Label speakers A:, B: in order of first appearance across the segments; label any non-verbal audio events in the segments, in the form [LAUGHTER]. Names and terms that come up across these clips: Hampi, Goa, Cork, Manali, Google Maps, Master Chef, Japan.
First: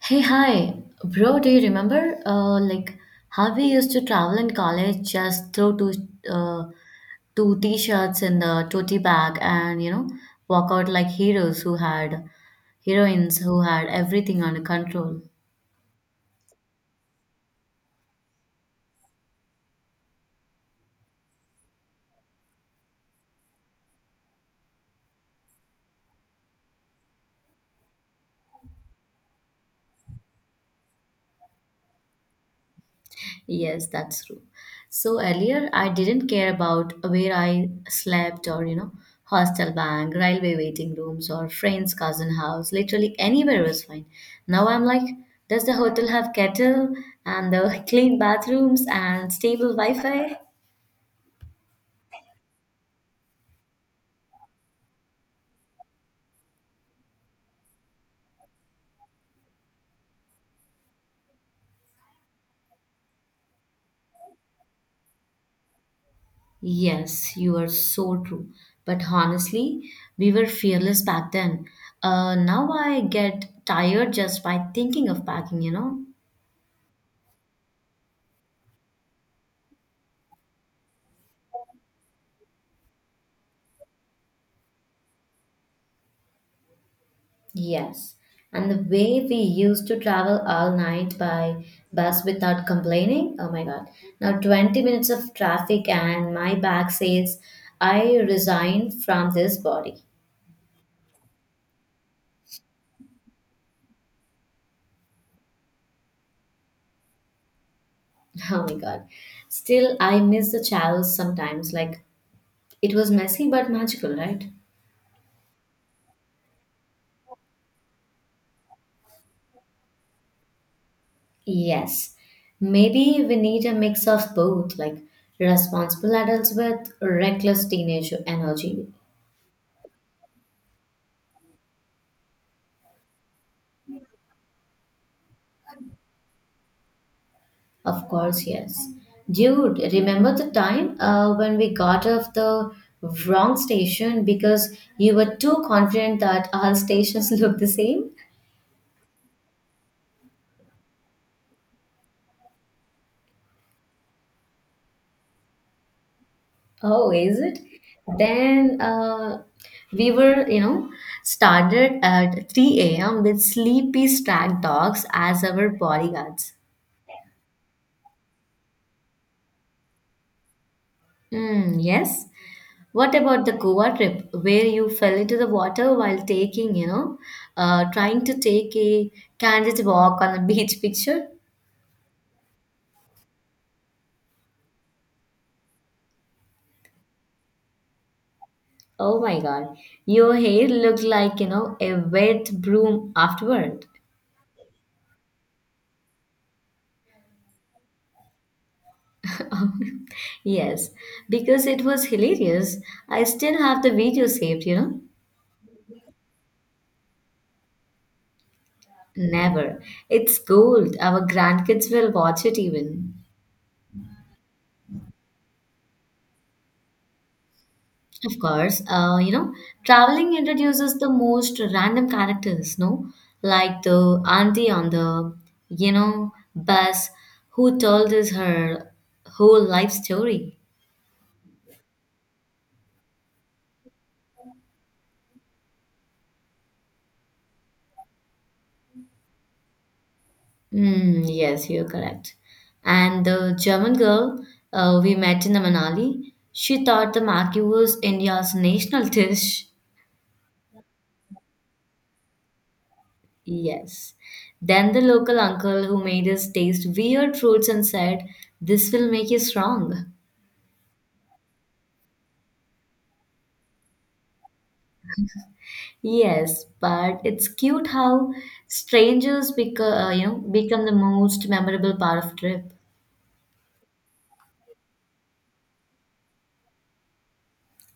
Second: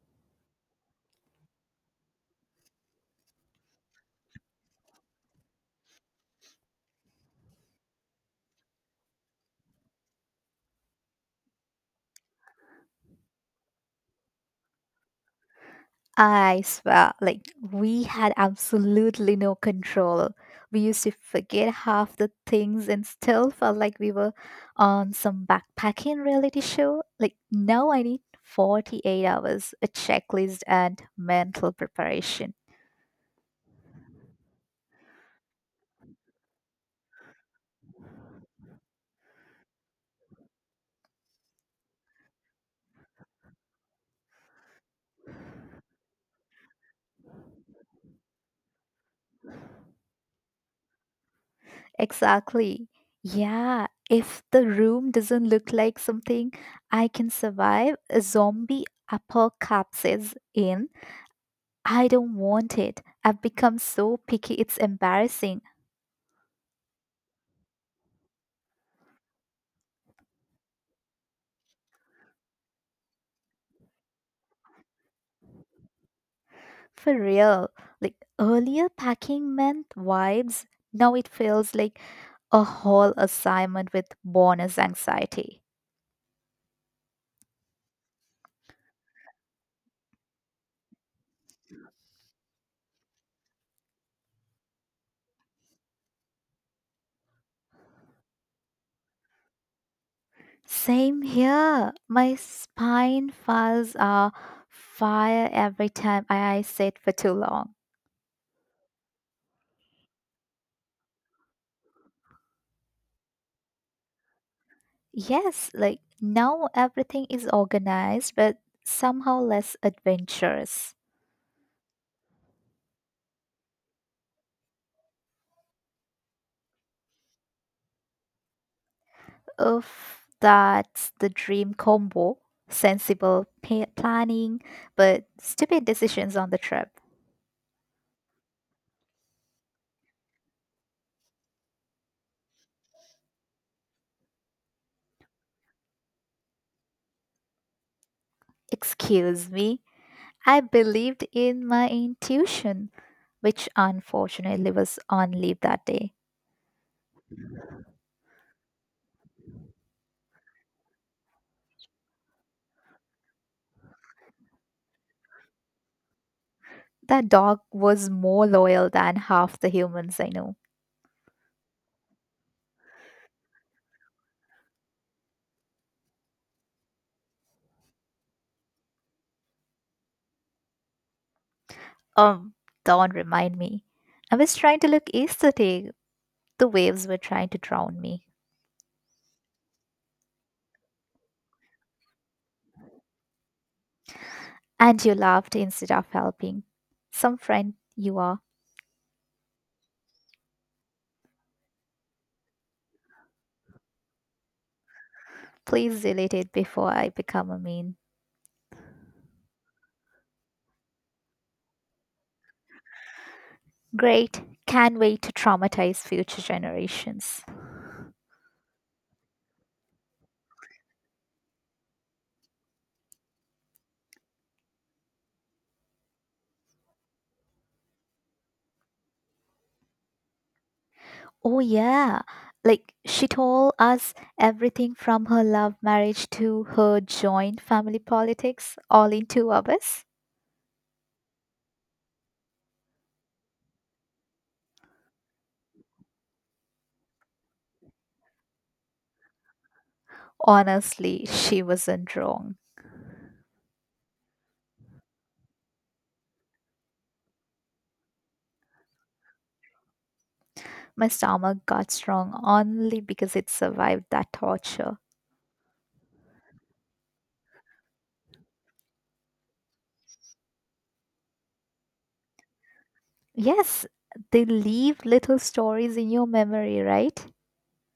A: Hey, hi, bro. Do you remember, like how we used to travel in college, just throw uh, two t-shirts in the tote bag, and walk out like heroes who had, heroines who had everything under control.
B: I swear, like, we had absolutely no control. We used to forget half the things and still felt like we were on some backpacking reality show. Like, now I need 48 hours, a checklist, and mental preparation.
A: Yes, that's true. So earlier, I didn't care about where I slept or, hostel bank, railway waiting rooms, or friend's cousin house. Literally anywhere was fine. Now I'm like, does the hotel have kettle and the [LAUGHS] clean bathrooms and stable Wi-Fi?
B: Exactly. Yeah, if the room doesn't look like something I can survive, a zombie apocalypse in, I don't want it. I've become so picky, it's embarrassing.
A: Yes, you are so true. But honestly, we were fearless back then. Now I get tired just by thinking of packing.
B: For real, like earlier packing meant vibes, now it feels like a whole assignment with bonus anxiety.
A: Yes, and the way we used to travel all night by bus without complaining, oh my God. Now, 20 minutes of traffic, and my back says, I resign from this body.
B: Same here. My spine files are fire every time I sit for too long.
A: [LAUGHS] Oh my God. Still, I miss the chows sometimes. Like, it was messy but magical, right?
B: Yes, like now everything is organized, but somehow less adventurous.
A: Yes. Maybe we need a mix of both, like responsible adults with reckless teenage energy.
B: Oof, that's the dream combo. Sensible planning, but stupid decisions on the trip.
A: Of course, yes. Dude, remember the time when we got off the wrong station because you were too confident that all stations [LAUGHS] look the same?
B: Excuse me, I believed in my intuition, which unfortunately was on leave that day.
A: Oh, is it? Then we were, you know, started at 3 a.m. with sleepy stag dogs as our bodyguards.
B: That dog was more loyal than half the humans I know.
A: Mm, yes. What about the Goa trip where you fell into the water while trying to take a candid walk on the [LAUGHS] beach picture?
B: Um, don't remind me. I was trying to look aesthetic. The waves were trying to drown me.
A: Oh my God, your hair looked like, a wet broom afterward.
B: And you laughed instead of helping. Some friend you are.
A: Yes, because it was hilarious. I still have the video saved.
B: Please delete it before I become a meme.
A: Never. It's gold. Our grandkids will watch it even.
B: Great. Can't wait to traumatize future generations.
A: Of course, traveling introduces the most random characters, no? Like the auntie on the, bus who told us her whole life story.
B: Oh, yeah. Like, she told us everything from her love marriage to her joint family politics all in 2 hours.
A: Mm, yes, you're correct. And the German girl we met in the Manali, she thought the maki was India's national [LAUGHS] dish.
B: Honestly, she wasn't wrong.
A: Yes. Then the local uncle who made us taste weird fruits and said, this will make you strong.
B: My stomach got strong only because it survived that torture.
A: Yes, but it's cute how strangers become, become the most memorable part of trip.
B: Yes, they leave little stories in your memory, right?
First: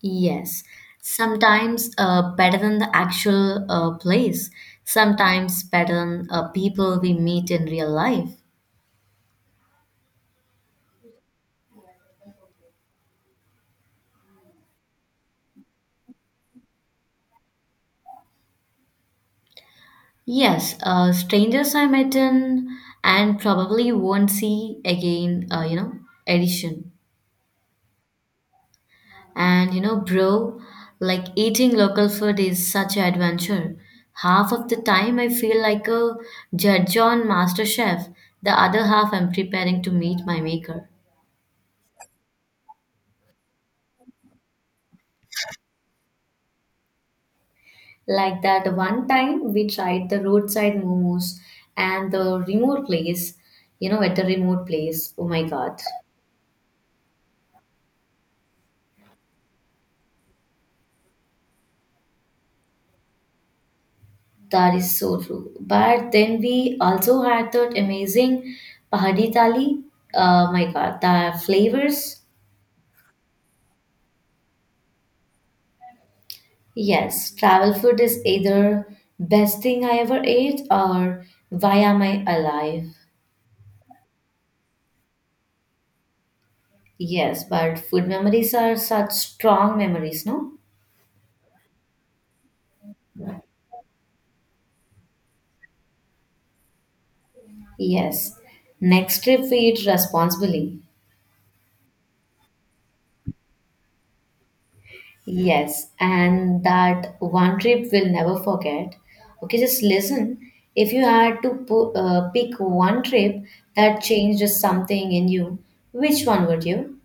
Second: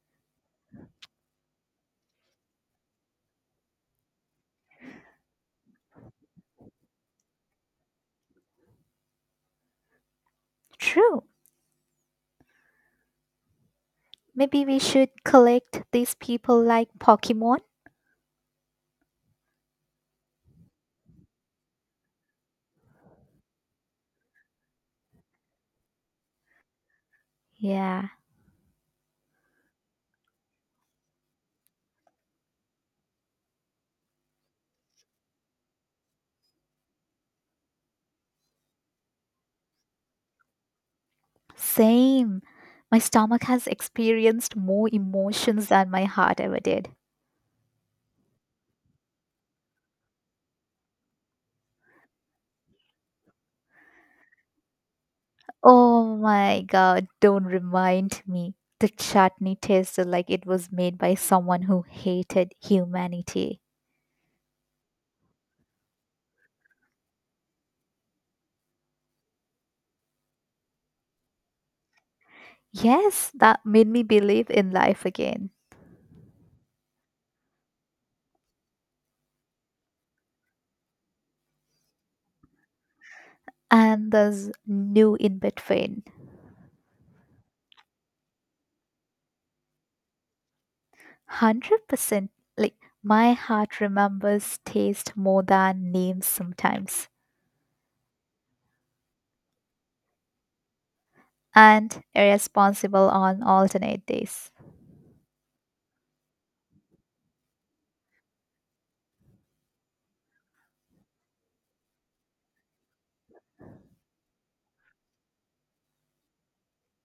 A: Yes, sometimes better than the actual place, sometimes better than people we meet in real life.
B: True. Maybe we should collect these people like Pokemon.
A: Yes, strangers I met in and probably won't see again, edition.
B: Yeah.
A: And bro, like eating local food is such an adventure. Half of the time I feel like a judge on Master Chef. The other half I'm preparing to meet my maker.
B: Same. My stomach has experienced more emotions than my heart ever did.
A: Like that one time we tried the roadside momos and the remote place, at the remote place. Oh my God.
B: Oh my god, don't remind me. The chutney tasted like it was made by someone who hated humanity.
A: That is so true. But then we also had that amazing pahadi thali. Oh my God, the flavors.
B: Yes, that made me believe in life again.
A: Yes, travel food is either best thing I ever ate or why am I alive?
B: And there's new in between.
A: Yes, but food memories are such strong memories, no?
B: 100%. Like, my heart remembers taste more than names sometimes.
A: Yes. Next trip we eat responsibly.
B: And irresponsible on alternate days.
A: Yes, and that one trip we'll never forget. Okay, just listen. If you had to pick one trip that changed something in you, which one would you?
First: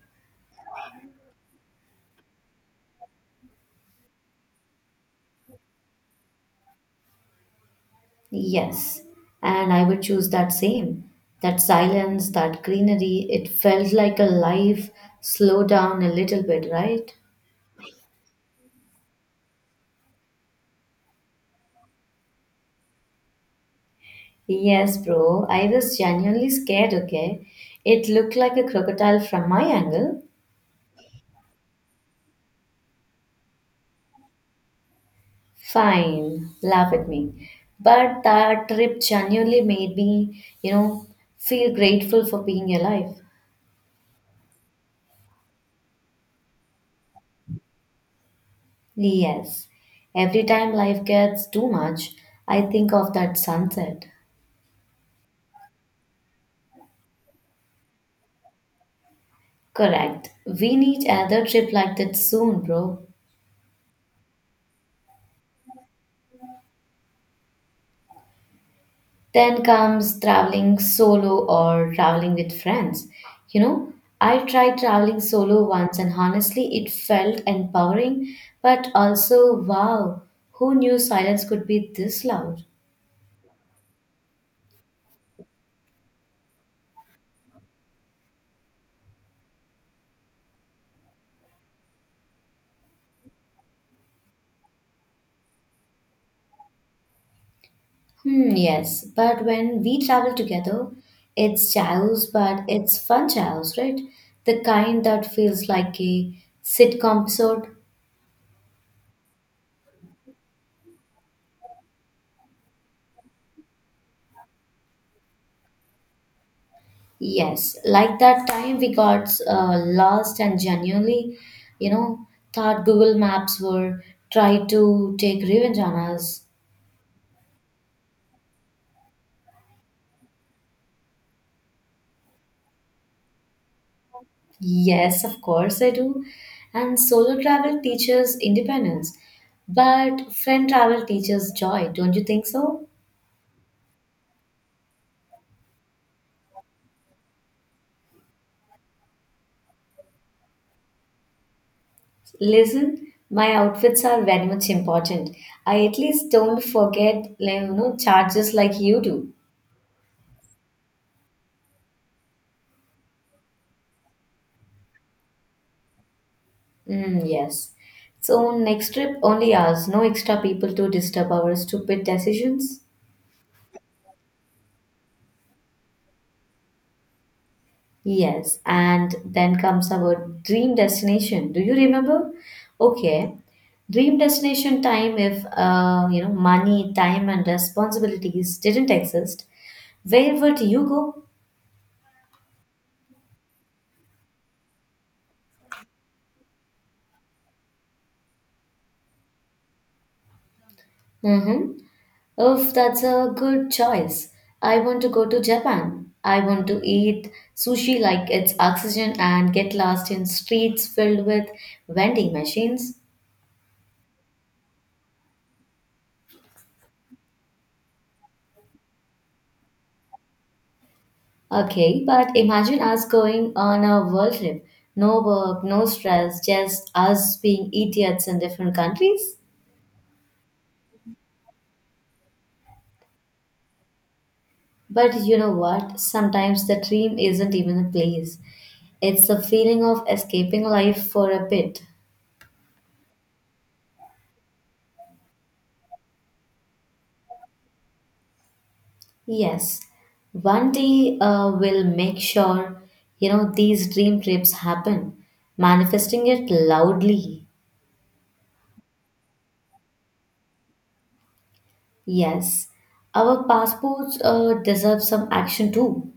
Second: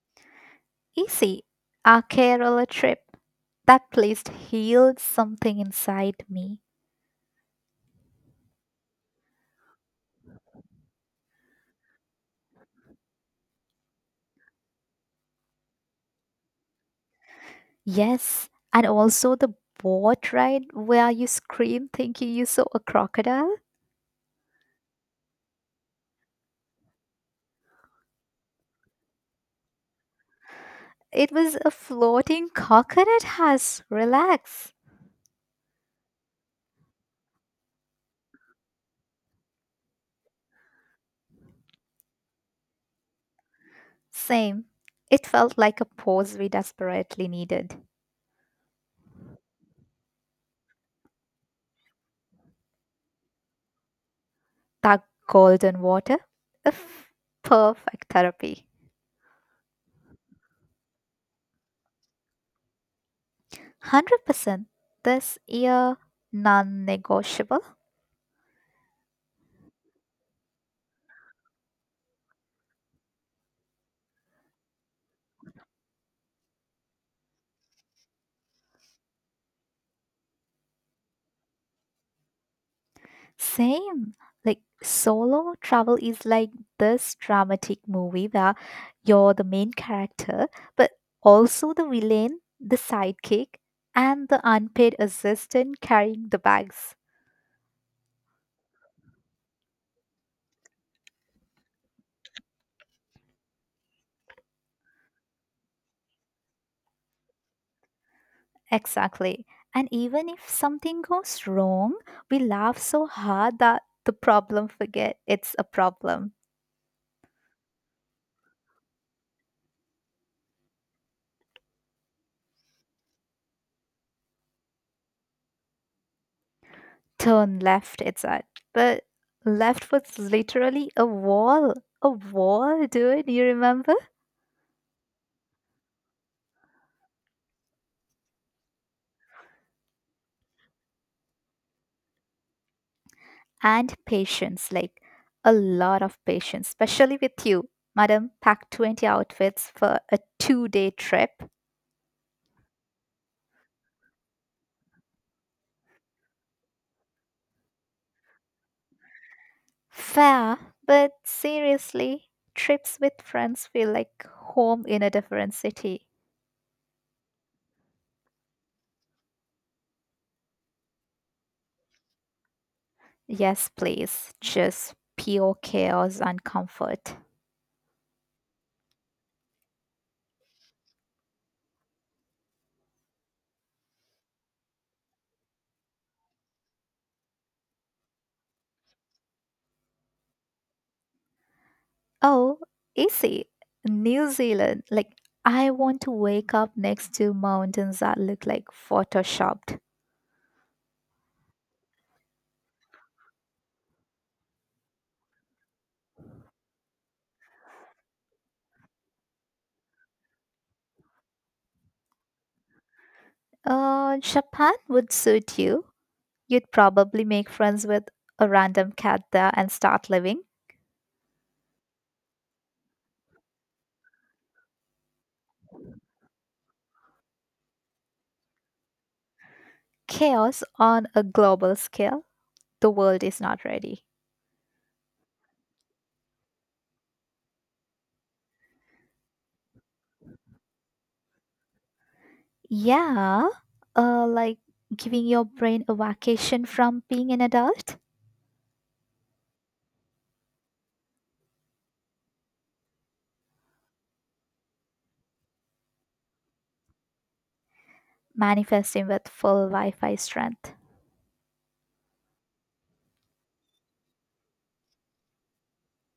B: Easy. A Kerala trip. That place healed something inside me.
A: Yes, and I would choose that same. That silence, that greenery, it felt like a life slow down a little bit, right?
B: Yes, and also the boat ride where you scream thinking you saw a crocodile.
A: Yes, bro, I was genuinely scared, okay? It looked like a crocodile from my angle.
B: It was a floating coconut house. Relax.
A: Fine, laugh at me. But that trip genuinely made me, feel grateful for being alive.
B: Same. It felt like a pause we desperately needed.
A: Yes, every time life gets too much, I think of that sunset.
B: That golden water. A f- Perfect therapy.
A: Correct. We need another trip like that soon, bro.
B: 100%. This year, non negotiable.
A: Then comes traveling solo or traveling with friends. You know, I tried traveling solo once and honestly it felt empowering, but also wow, who knew silence could be this loud?
B: Same. Like solo travel is like this dramatic movie where you're the main character, but also the villain, the sidekick, and the unpaid assistant carrying the bags.
A: Hmm, yes, but when we travel together, it's chaos, but it's fun chaos, right? The kind that feels like a sitcom episode.
B: Exactly. And even if something goes wrong, we laugh so hard that the problem forget it's a problem.
A: Yes, like that time we got lost and genuinely, you know, thought Google Maps were try to take revenge on us.
B: Turn left, it's at. But left was literally a wall. A wall, dude. You remember?
A: Yes, of course I do. And solo travel teaches independence, but friend travel teaches joy, don't you think so?
B: And patience, like a lot of patience, especially with you. Madam packed 20 outfits for a 2 day trip.
A: Listen, my outfits are very much important. I at least don't forget, like, charges like you do.
B: Fair, but seriously, trips with friends feel like home in a different city.
A: Mm, yes. So next trip only us, no extra people to disturb our stupid decisions.
B: Yes, please, just pure chaos and comfort.
A: Yes, and then comes our dream destination. Do you remember? Okay. Dream destination time if money, time and responsibilities didn't exist, where would you go?
B: Oh, easy. New Zealand, like, I want to wake up next to mountains that look like photoshopped.
A: Mm-hmm. Oh, that's a good choice. I want to go to Japan. I want to eat sushi like it's oxygen and get lost in streets filled with vending machines.
B: Japan would suit you. You'd probably make friends with a random cat there and start living
A: Okay, but imagine us going on a world trip. No work, no stress, just us being idiots in different countries.
B: chaos on a global scale. The world is not ready.
A: But you know what? Sometimes the dream isn't even a place. It's the feeling of escaping life for a bit.
B: Yeah, like giving your brain a vacation from being an adult,
A: Yes, one day we'll make sure these dream trips happen, manifesting it loudly.
B: manifesting with full Wi Fi strength.
A: Yes, our passports deserve some action too.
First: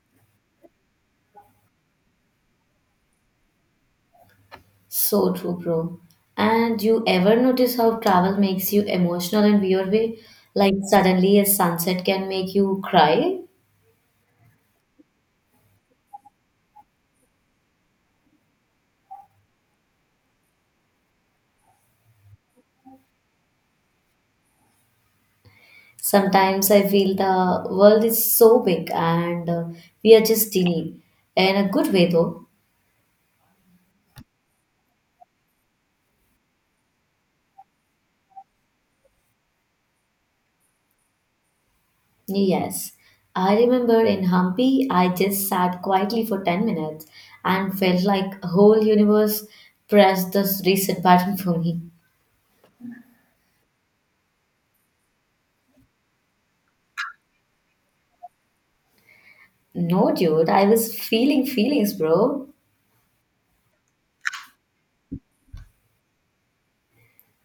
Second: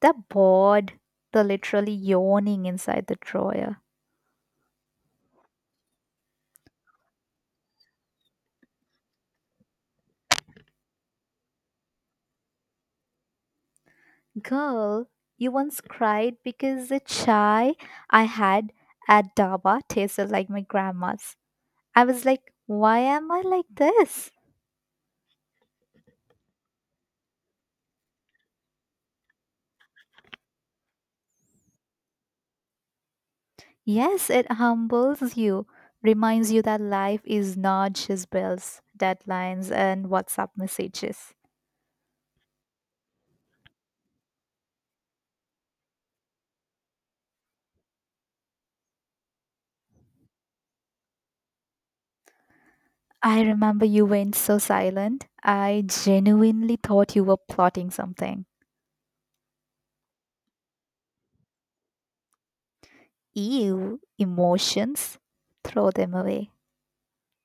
B: They're bored. They're literally yawning inside the drawer.
A: So true, bro. And you ever notice how travel makes you emotional in weird way? Like suddenly a sunset can make you cry.
B: Girl, you once cried because the chai I had at Daba tasted like my grandma's. I was like, why am I like this?
A: Sometimes I feel the world is so big and we are just teeny. In a good way though.
B: Yes, it humbles you, reminds you that life is not just bills, deadlines, and WhatsApp messages.
A: Yes, I remember in Hampi, I just sat quietly for 10 minutes and felt like a whole universe pressed this reset button for me.
B: I remember you went so silent. I genuinely thought you were plotting something.
A: No, dude, I was feeling feelings, bro.
B: Ew, emotions? Throw them away.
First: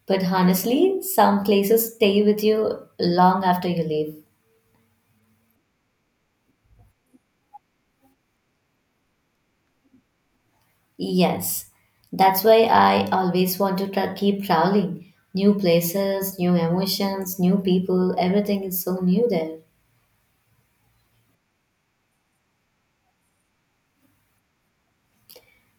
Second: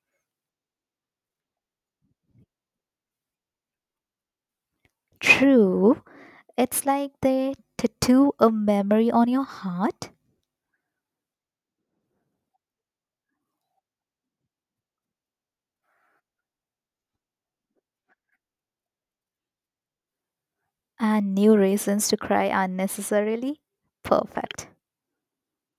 A: But honestly, some places stay with you long after you leave.
B: True, it's like they tattoo a memory on your heart,
A: Yes, that's why I always want to keep traveling. New places, new emotions, new people, everything is so new there.
B: and new reasons to cry unnecessarily. Perfect.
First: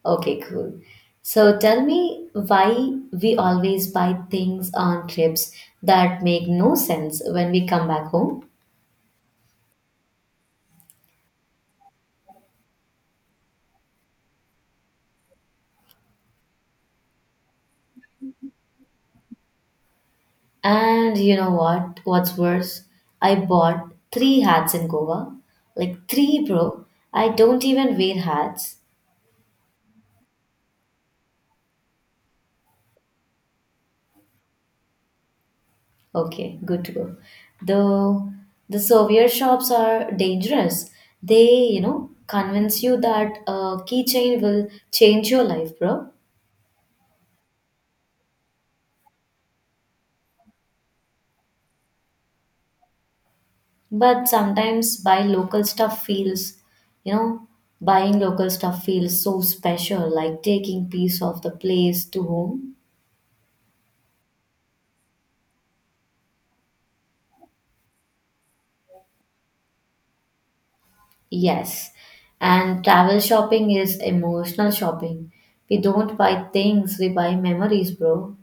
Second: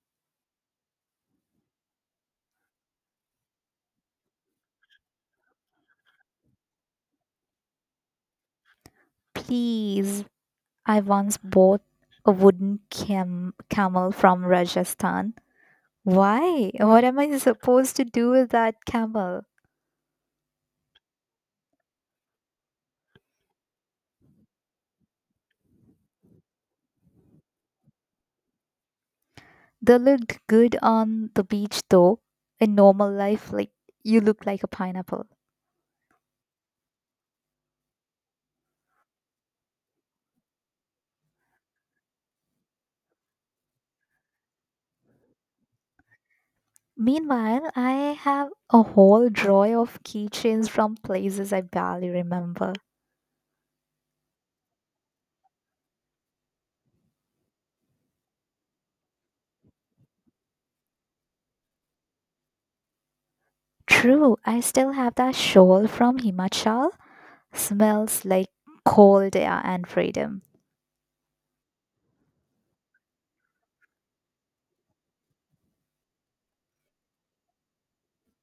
A: Okay, cool. So tell me why we always buy things on trips that make no sense when we come back home.
B: Please, I once bought a wooden camel from Rajasthan. Why? What am I supposed to do with that camel?
A: And you know what? What's worse? I bought three hats in Goa. Like three, bro. I don't even wear hats.
B: They looked good on the beach though. In normal life, like, you look like a pineapple.
A: Okay, good to go. Though the souvenir shops are dangerous. They, convince you that a keychain will change your life, bro.
B: Meanwhile, I have a whole drawer of keychains from places I barely remember.
A: But sometimes you know, buying local stuff feels so special, like taking piece of the place to home.
B: True, I still have that shawl from Himachal. Smells like cold air and freedom.
A: Yes. And travel shopping is emotional shopping. We don't buy things, we buy memories, bro.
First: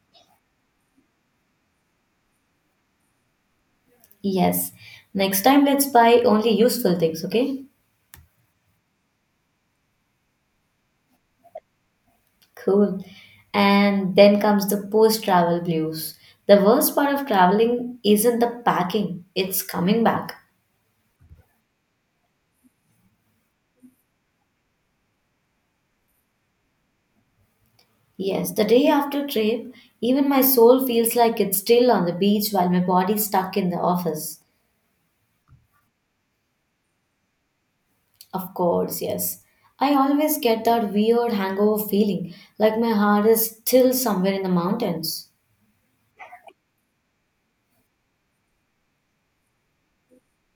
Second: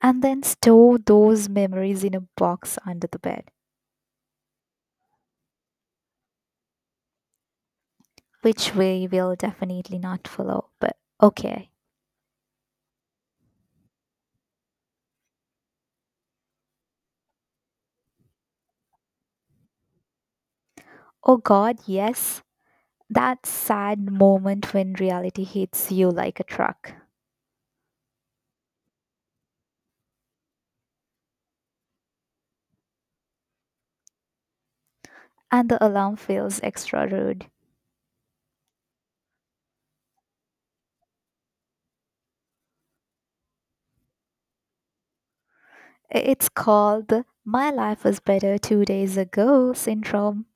B: And then store those memories in a box under the bed,
A: Yes. Next time, let's buy only useful things, okay?
B: which we will definitely not follow. But okay.
A: Cool. And then comes the post travel blues. The worst part of traveling isn't the packing, it's coming back.
B: Oh God, yes. That sad moment when reality hits you like a truck
A: Yes, the day after trip, even my soul feels like it's still on the beach while my body's stuck in the office.
B: and the alarm feels extra rude.
A: Of course, yes. I always get that weird hangover feeling, like my heart is still somewhere in the mountains.
B: It's called the My Life Was Better 2 Days Ago syndrome.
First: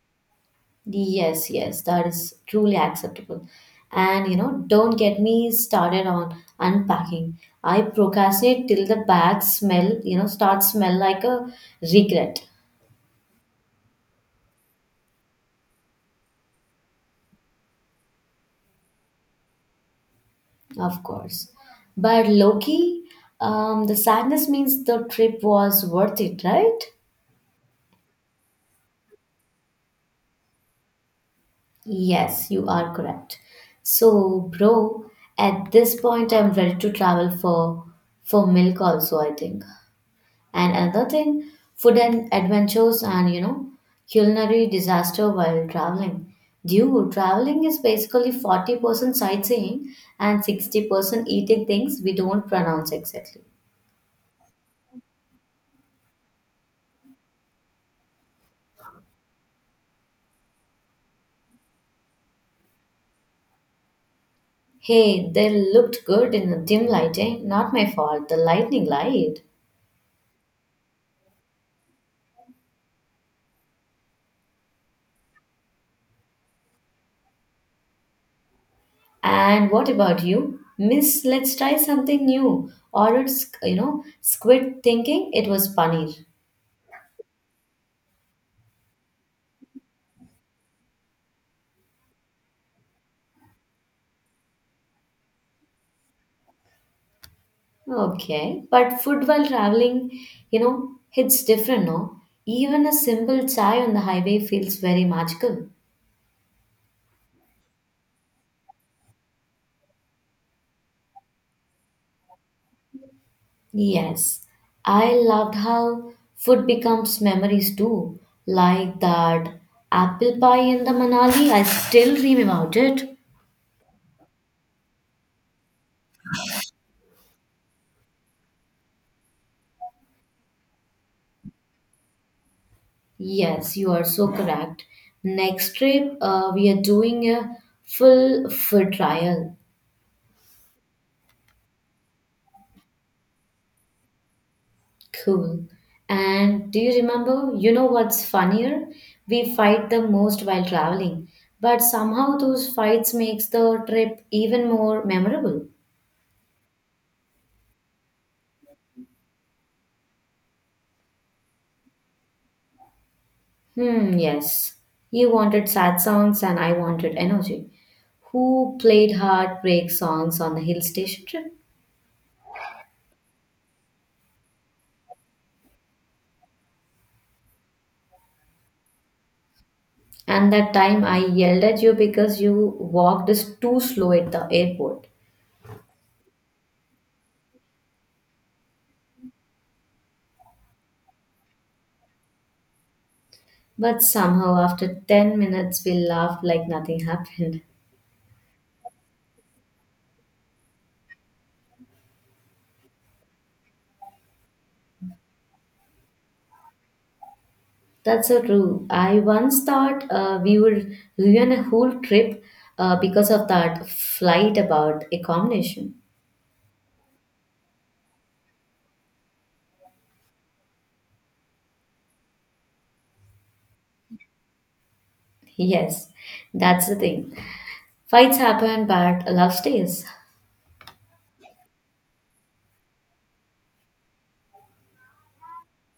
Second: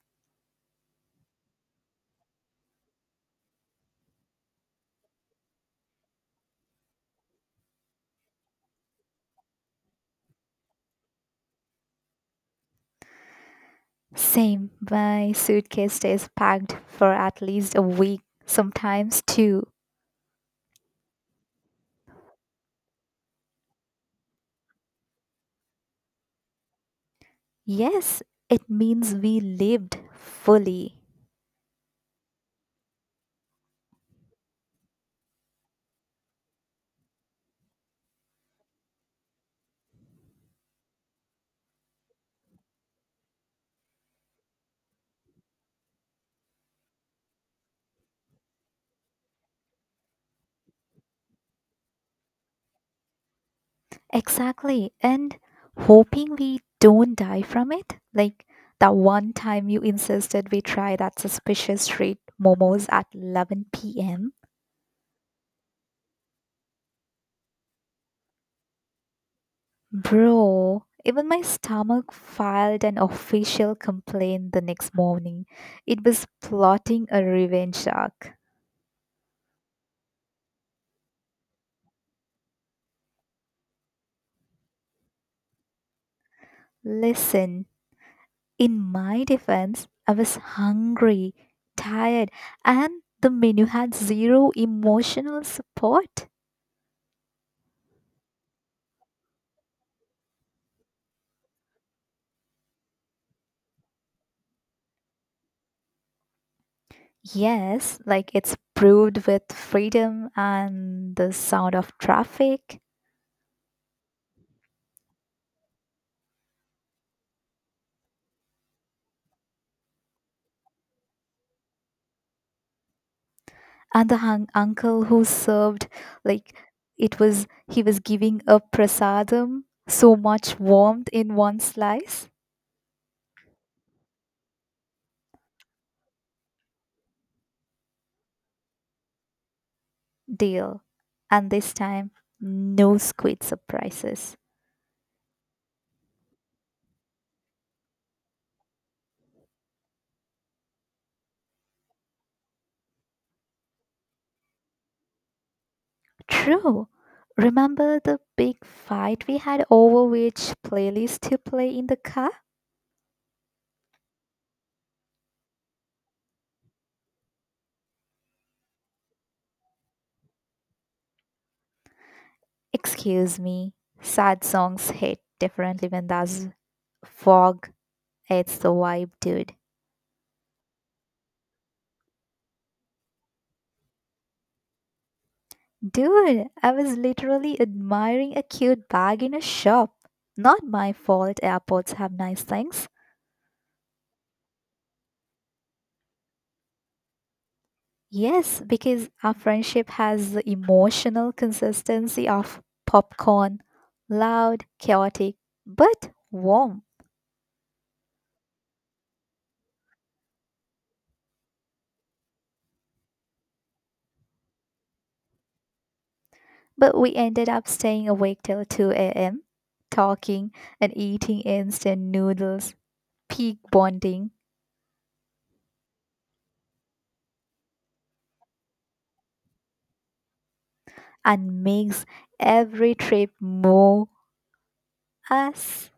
A: Yes, yes, that is truly acceptable. And don't get me started on unpacking. I procrastinate till the bag smell, starts smell like a regret.
B: Same, my suitcase stays packed for at least a week, sometimes two.
A: Of course. But Loki, the sadness means the trip was worth it, right?
B: Yes, it means we lived fully.
A: Yes, you are correct. So, bro, at this point, I'm ready to travel for milk also, I think. And another thing, food and adventures and, culinary disaster while traveling. Dude, traveling is basically 40% sightseeing and 60% eating things we don't pronounce exactly.
B: Exactly. And hoping we don't die from it. Like that one time you insisted we try that suspicious street momos at 11 p.m.
A: Hey, they looked good in the dim lighting. Not my fault, the lightning light.
B: Bro, even my stomach filed an official complaint the next morning. It was plotting a revenge arc.
A: And what about you? Miss, let's try something new. Ordered, squid thinking it was paneer.
B: Listen, in my defense, I was hungry, tired, and the menu had zero emotional support.
A: Okay, but food while traveling, hits different, no? Even a simple chai on the highway feels very magical.
B: Yes, like it's brewed with freedom and the sound of traffic
A: Yes, I loved how food becomes memories too. Like that apple pie in the Manali, I still dream about it.
B: and the hung uncle who served like it was he was giving a prasadam so much warmth in one slice.
A: Yes, you are so correct. Next trip, we are doing a full food trial.
B: Deal. And this time no squid surprises.
A: Cool. And do you remember? You know what's funnier? We fight the most while traveling, but somehow those fights makes the trip even more memorable.
B: True. Remember the big fight we had over which playlist to play in the car?
A: Hmm, yes. You wanted sad songs and I wanted energy. Who played heartbreak songs on the hill station trip?
B: Excuse me. Sad songs hit differently when there's fog. It's the vibe, dude.
A: And that time I yelled at you because you walked us too slow at the airport.
B: Dude, I was literally admiring a cute bag in a shop. Not my fault airports have nice things.
A: But somehow, after 10 minutes, we laughed like nothing happened.
B: Yes, because our friendship has the emotional consistency of popcorn. Loud, chaotic, but warm.
A: That's so true. I once thought we would ruin a whole trip because of that flight about accommodation. [LAUGHS]
B: But we ended up staying awake till 2 a.m., talking and eating instant noodles, peak bonding,
A: Yes, that's the thing. Fights happen, but love stays.
B: and makes every trip more us.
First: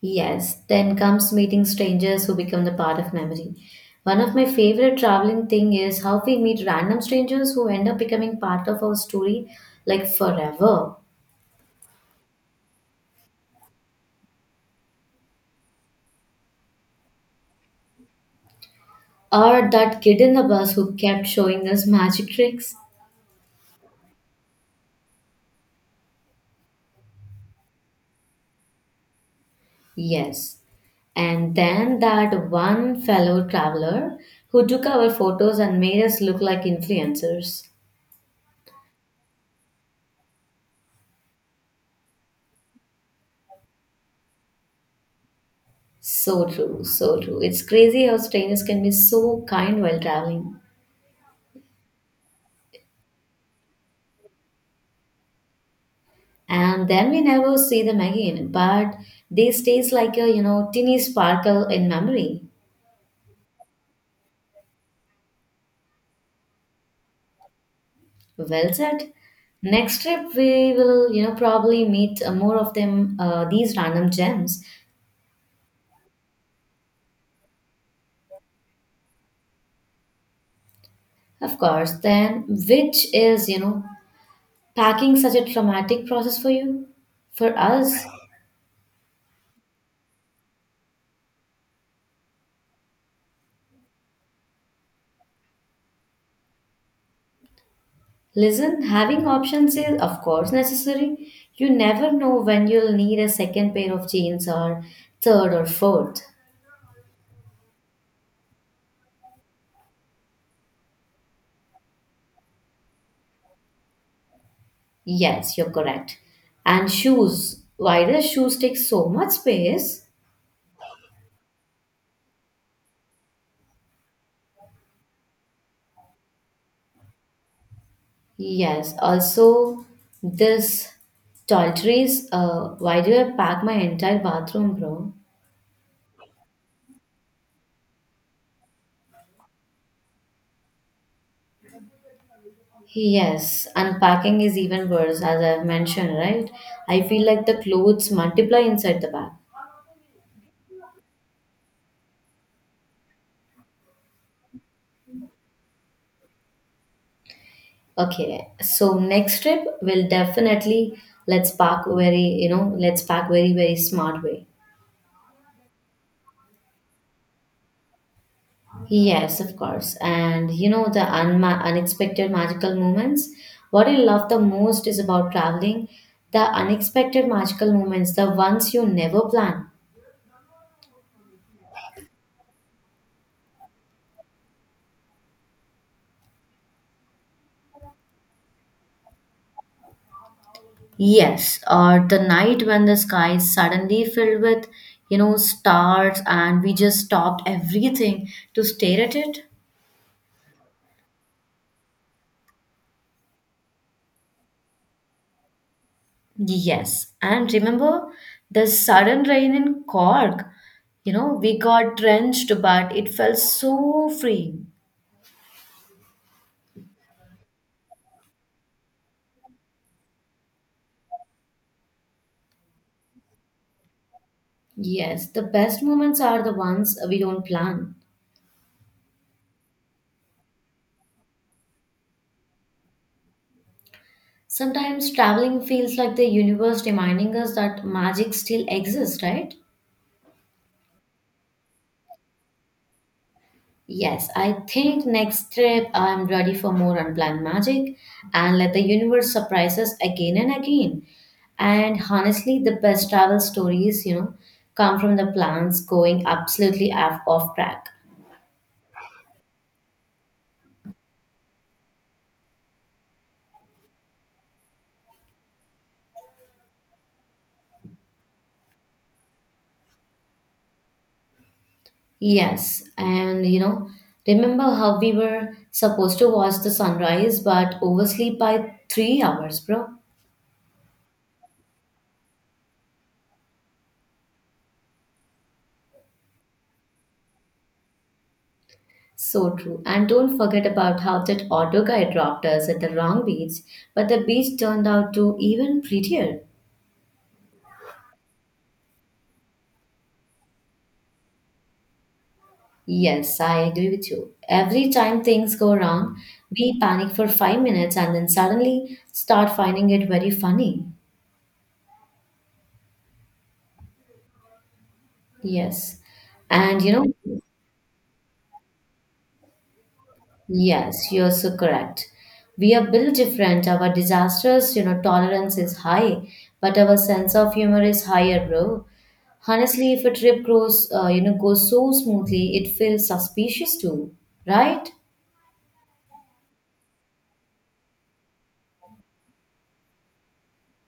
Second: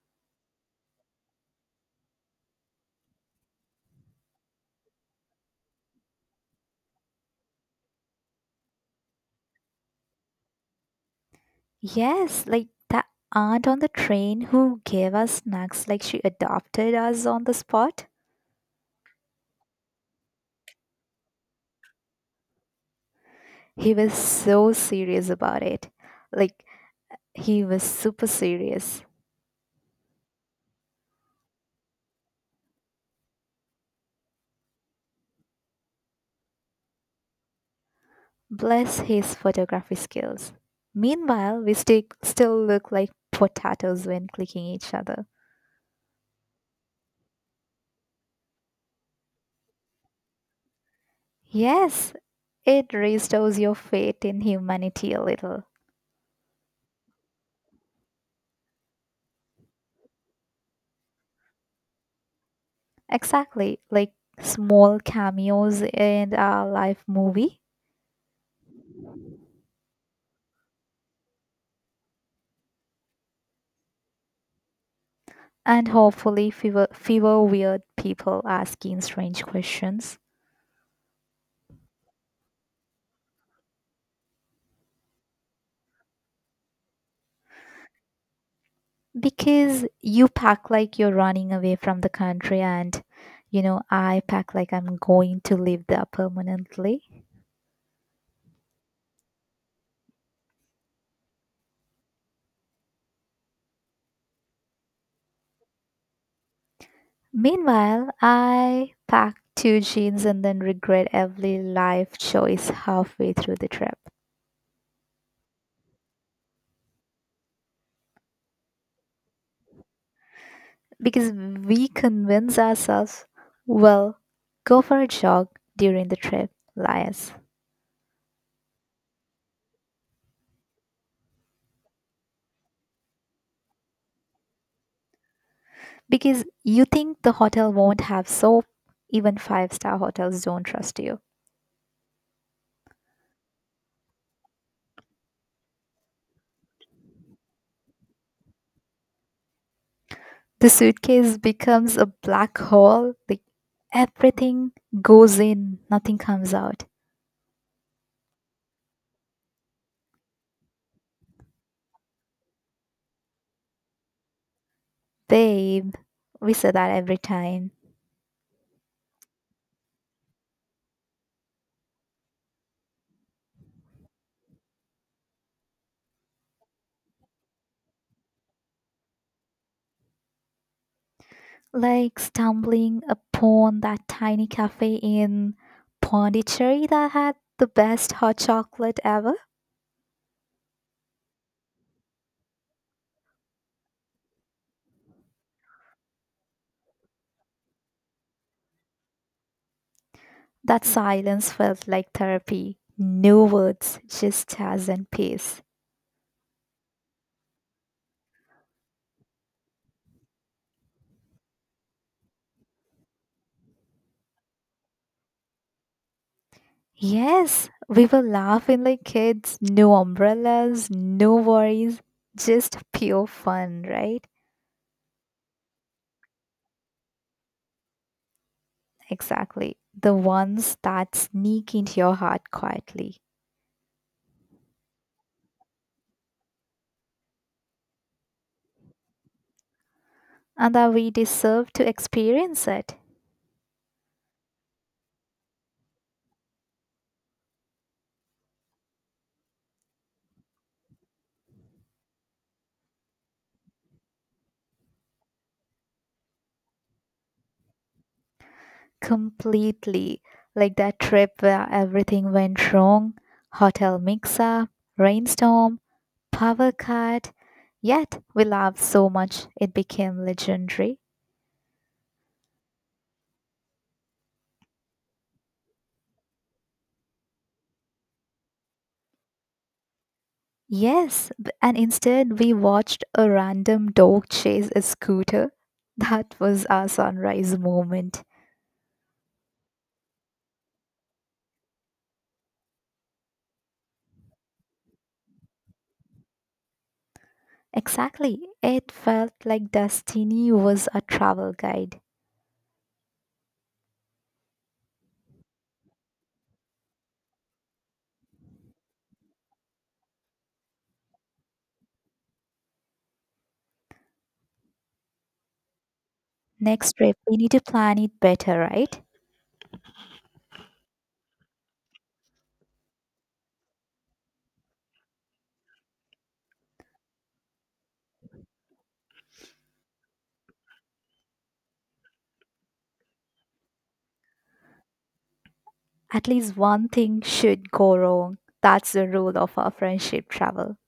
A: Yes, then comes meeting strangers who become the part of memory. One of my favorite traveling thing is how we meet random strangers who end up becoming part of our story like forever.
B: Yes, like that aunt on the train who gave us snacks like she adopted us on the spot.
A: Or that kid in the bus who kept showing us magic tricks.
B: He was so serious about it. Like, he was super serious.
A: Yes. And then that one fellow traveler who took our photos and made us look like influencers.
B: Bless his photography skills. Meanwhile, we still look like potatoes when clicking each other.
A: So true, so true. It's crazy how strangers can be so kind while traveling.
B: Yes, it restores your faith in humanity a little.
A: And then we never see them again, but they stays like a teeny sparkle in memory.
B: Exactly, like small cameos in our life movie.
A: Well said. Next trip we will probably meet more of them, these random gems.
B: And hopefully, fewer weird people asking strange questions.
A: Of course. Then which is packing such a traumatic process for you for us.
B: Because you pack like you're running away from the country, and you know, I pack like I'm going to live there permanently.
A: Listen, having options is of course necessary. You never know when you'll need a second pair of jeans or third or fourth.
B: Meanwhile, I packed two jeans and then regret every life choice halfway through the trip
A: Yes, you're correct. And shoes. Why does shoes take so much space?
B: because we convince ourselves, well, go for a jog during the trip, liars.
A: Yes, also this toiletries. Why do I pack my entire bathroom, bro?
B: Because you think the hotel won't have soap, even five-star hotels don't trust you.
A: Yes, unpacking is even worse, as I've mentioned, right? I feel like the clothes multiply inside the bag.
B: The suitcase becomes a black hole, like everything goes in, nothing comes out.
A: Okay, so next trip will definitely let's pack very, very smart way.
B: Babe, we say that every time.
A: Yes, of course. And, the unma unexpected magical moments. What I love the most is about traveling, the unexpected magical moments, the ones you never plan.
B: Like stumbling upon that tiny cafe in Pondicherry that had the best hot chocolate ever.
A: Yes, or the night when the sky is suddenly filled with, stars, and we just stopped everything to stare at it.
B: That silence felt like therapy. No words, just jazz and peace.
A: Yes, and remember the sudden rain in Cork. We got drenched, but it felt so free.
B: Yes, we were laughing like kids, no umbrellas, no worries, just pure fun, right?
A: Yes, the best moments are the ones we don't plan.
B: Exactly. The ones that sneak into your heart quietly.
A: Sometimes traveling feels like the universe reminding us that magic still exists, right?
B: And that we deserve to experience it
A: Yes, I think next trip I'm ready for more unplanned magic, and let the universe surprise us again and again. And honestly, the best travel stories, come from the plans going absolutely off track.
B: completely. Like that trip where everything went wrong, hotel mix up, rainstorm, power cut. Yet we laughed so much it became legendary.
A: Yes, and, remember how we were supposed to watch the sunrise but oversleep by 3 hours, bro?
B: Yes, and instead we watched a random dog chase a scooter. That was our sunrise moment.
A: So true. And don't forget about how that auto guy dropped us at the wrong beach, but the beach turned out to even prettier.
B: Exactly. It felt like Destiny was a travel guide.
A: Yes, I agree with you. Every time things go wrong, we panic for 5 minutes and then suddenly start finding it very funny. Yes. And
B: Next trip, we need to plan it better, right?
A: yes, you're so correct. We are built different. Our disasters, tolerance is high, but our sense of humor is higher, bro. Honestly, if a trip goes, goes so smoothly, it feels suspicious too, right?
B: At least one thing should go wrong. That's the rule of our friendship travel.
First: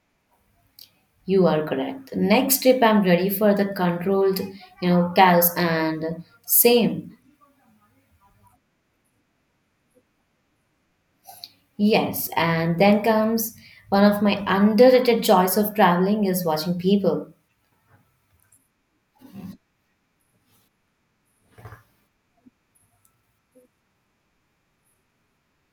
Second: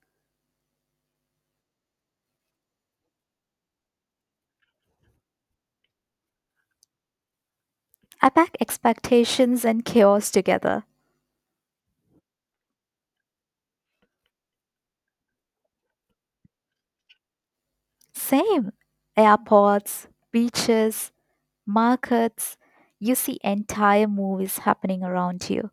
A: You are correct. Next trip, I'm ready for the controlled, chaos and same.
B: I pack expectations and chaos together.
A: Yes, and then comes one of my underrated joys of traveling is watching people.
B: Same. Airports, beaches, markets, you see entire movies happening around you.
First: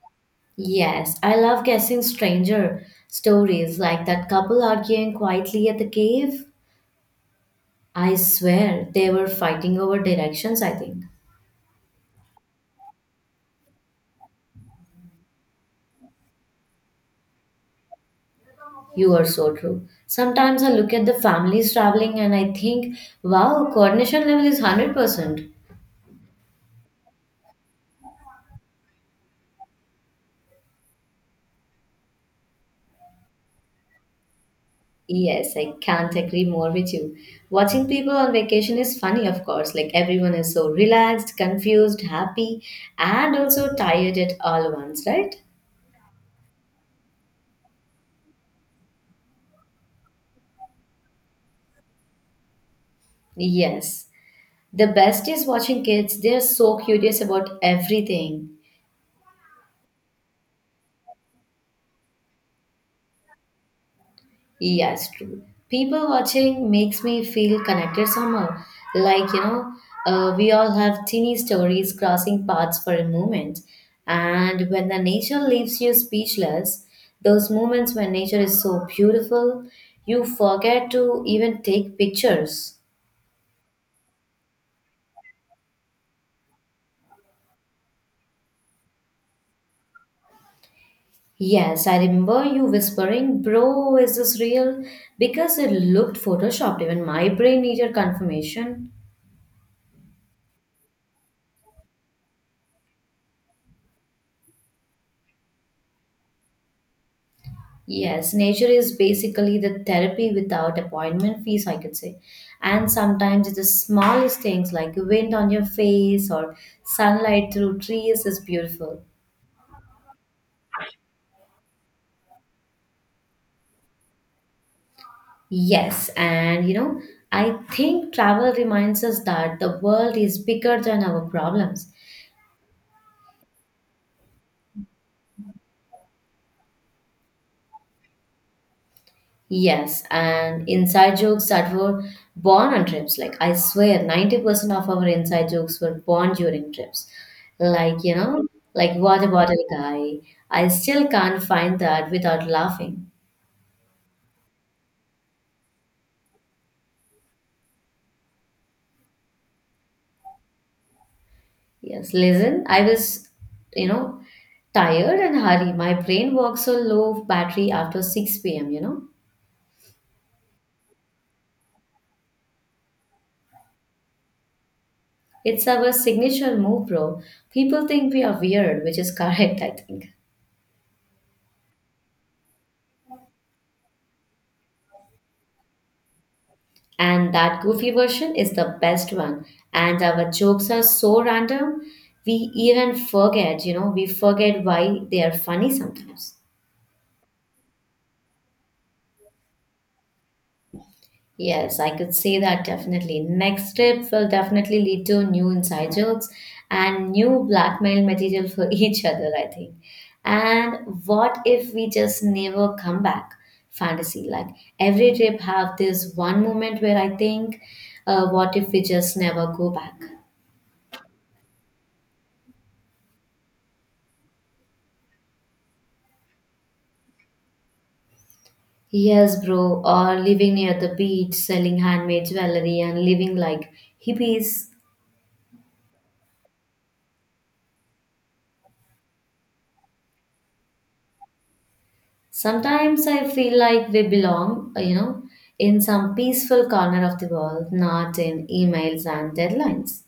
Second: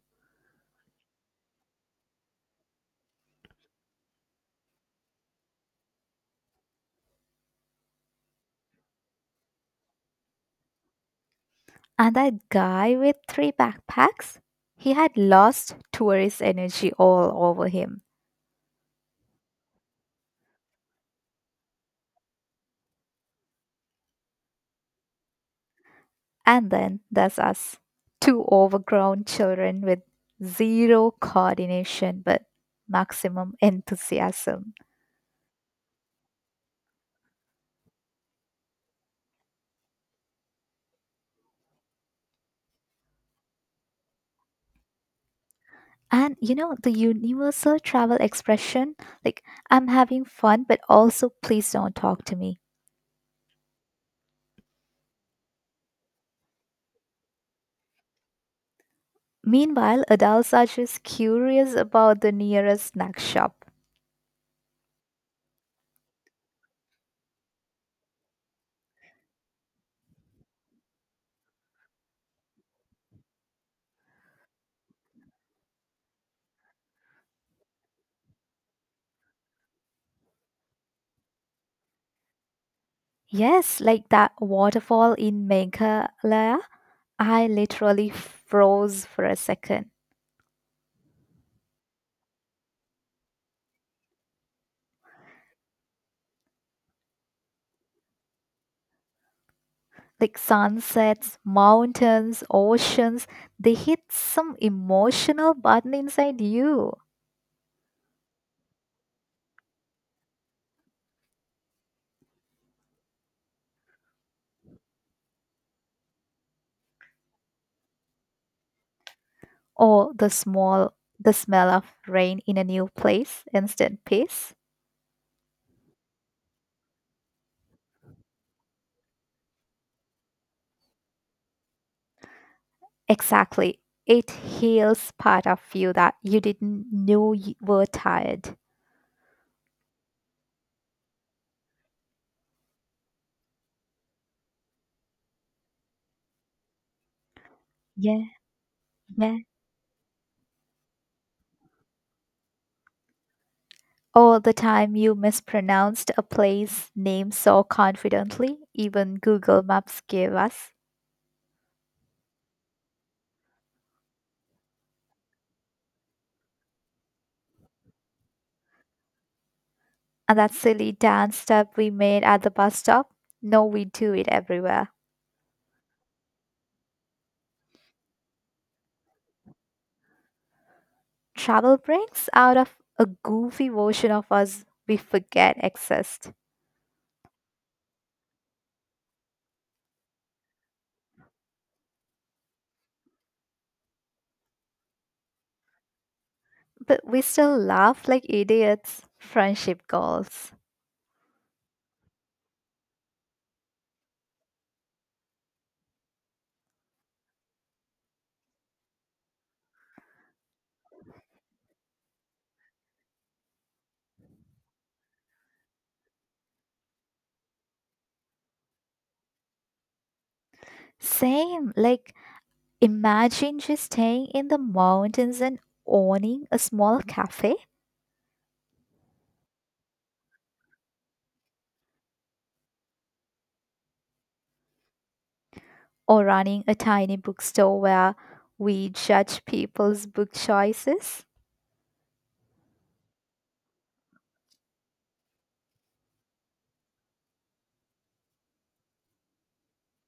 A: Yes, I love guessing stranger stories like that couple arguing quietly at the cave. I swear they were fighting over directions, I think.
B: And that guy with three backpacks, he had lost tourist energy all over him.
A: You are so true. Sometimes I look at the families traveling and I think, wow, coordination level is 100%.
B: And then there's us, two overgrown children with zero coordination but maximum enthusiasm.
A: Yes, I can't agree more with you. Watching people on vacation is funny, of course. Like everyone is so relaxed, confused, happy, and also tired at all once, right?
B: And you know, the universal travel expression, like, I'm having fun, but also please don't talk to me.
A: Yes. The best is watching kids. They're so curious about everything.
B: Meanwhile, adults are just curious about the nearest snack shop.
A: Yes, true. People watching makes me feel connected somehow. Like, we all have teeny stories crossing paths for a moment. And when the nature leaves you speechless, those moments when nature is so beautiful, you forget to even take pictures.
B: Yes, like that waterfall in Meghalaya, I literally froze for a second.
A: Yes, I remember you whispering, "Bro, is this real?" Because it looked photoshopped, even my brain needed confirmation.
B: Like sunsets, mountains, oceans, they hit some emotional button inside you.
A: Yes, nature is basically the therapy without appointment fees, I could say. And sometimes it's the smallest things like wind on your face or sunlight through trees is beautiful.
B: Or the smell of rain in a new place, instant peace.
A: Yes, and I think travel reminds us that the world is bigger than our problems.
B: Exactly. It heals part of you that you didn't know you were tired.
A: Yes, and inside jokes that were born on trips. Like, I swear, 90% of our inside jokes were born during trips. Like,
B: Yeah,
A: like water
B: yeah.
A: bottle guy. I still can't find that without laughing.
B: All the time you mispronounced a place name so confidently, even Google Maps gave us.
A: Yes, listen, I was, you know, tired and hurry. My brain works on low battery after 6 p.m.,
B: And that silly dance step we made at the bus stop, no, we do it everywhere.
A: It's our signature move, bro. People think we are weird, which is [LAUGHS] correct, I think.
B: Travel brings out of a goofy version of us we forget exist.
A: And that goofy version is the best one, and our jokes are so random, we even forget we forget why they are funny sometimes.
B: But we still laugh like idiots. Friendship goals.
A: Yes, I could say that. Definitely next trip will definitely lead to new inside jokes and new blackmail material for [LAUGHS] each other, I think. And what if we just never come back? Fantasy, like every trip have this one moment where I think, what if we just never go back?
B: Same, like imagine just staying in the mountains and owning a small cafe
A: Yes, bro, or living near the beach, selling handmade jewelry, and living like hippies.
B: or running a tiny bookstore where we judge people's book choices?
A: Sometimes I feel like we belong, in some peaceful corner of the world, not in emails and deadlines.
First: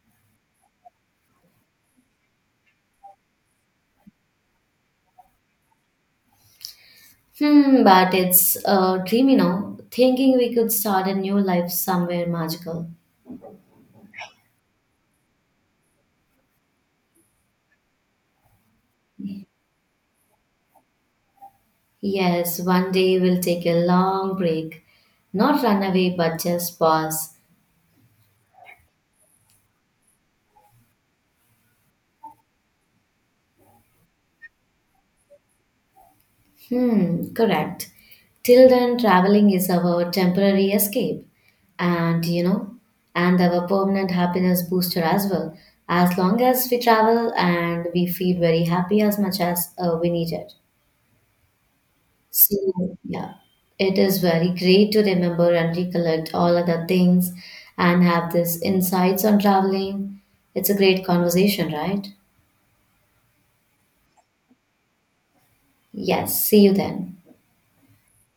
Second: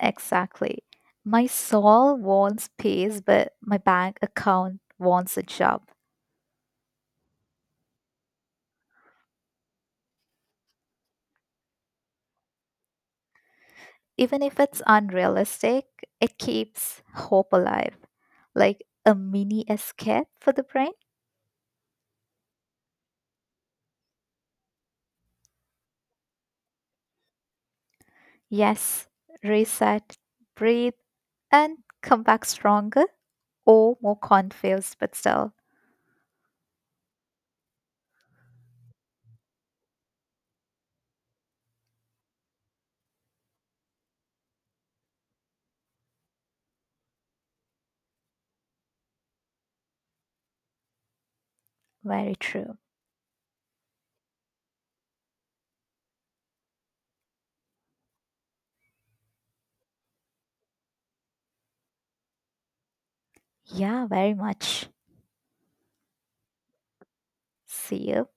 B: Exactly. My soul wants peace, but my bank account wants a job.
A: Hmm, but it's a dream, thinking we could start a new life somewhere magical.
B: Even if it's unrealistic, it keeps hope alive, like a mini escape for the brain.
A: Yes, one day we'll take a long break, not run away, but just pause.
B: Yes, reset, breathe, and come back stronger or more confused, but still
A: Hmm, correct. Till then, traveling is our temporary escape, and you know, and our permanent happiness booster as well. As long as we travel, and we feel very happy as much as we need it.
B: very true.
A: So, yeah, it is very great to remember and recollect all other things and have this insights on traveling. It's a great conversation, right?
B: Yeah, very much.
A: Yes, see you then.
B: See you.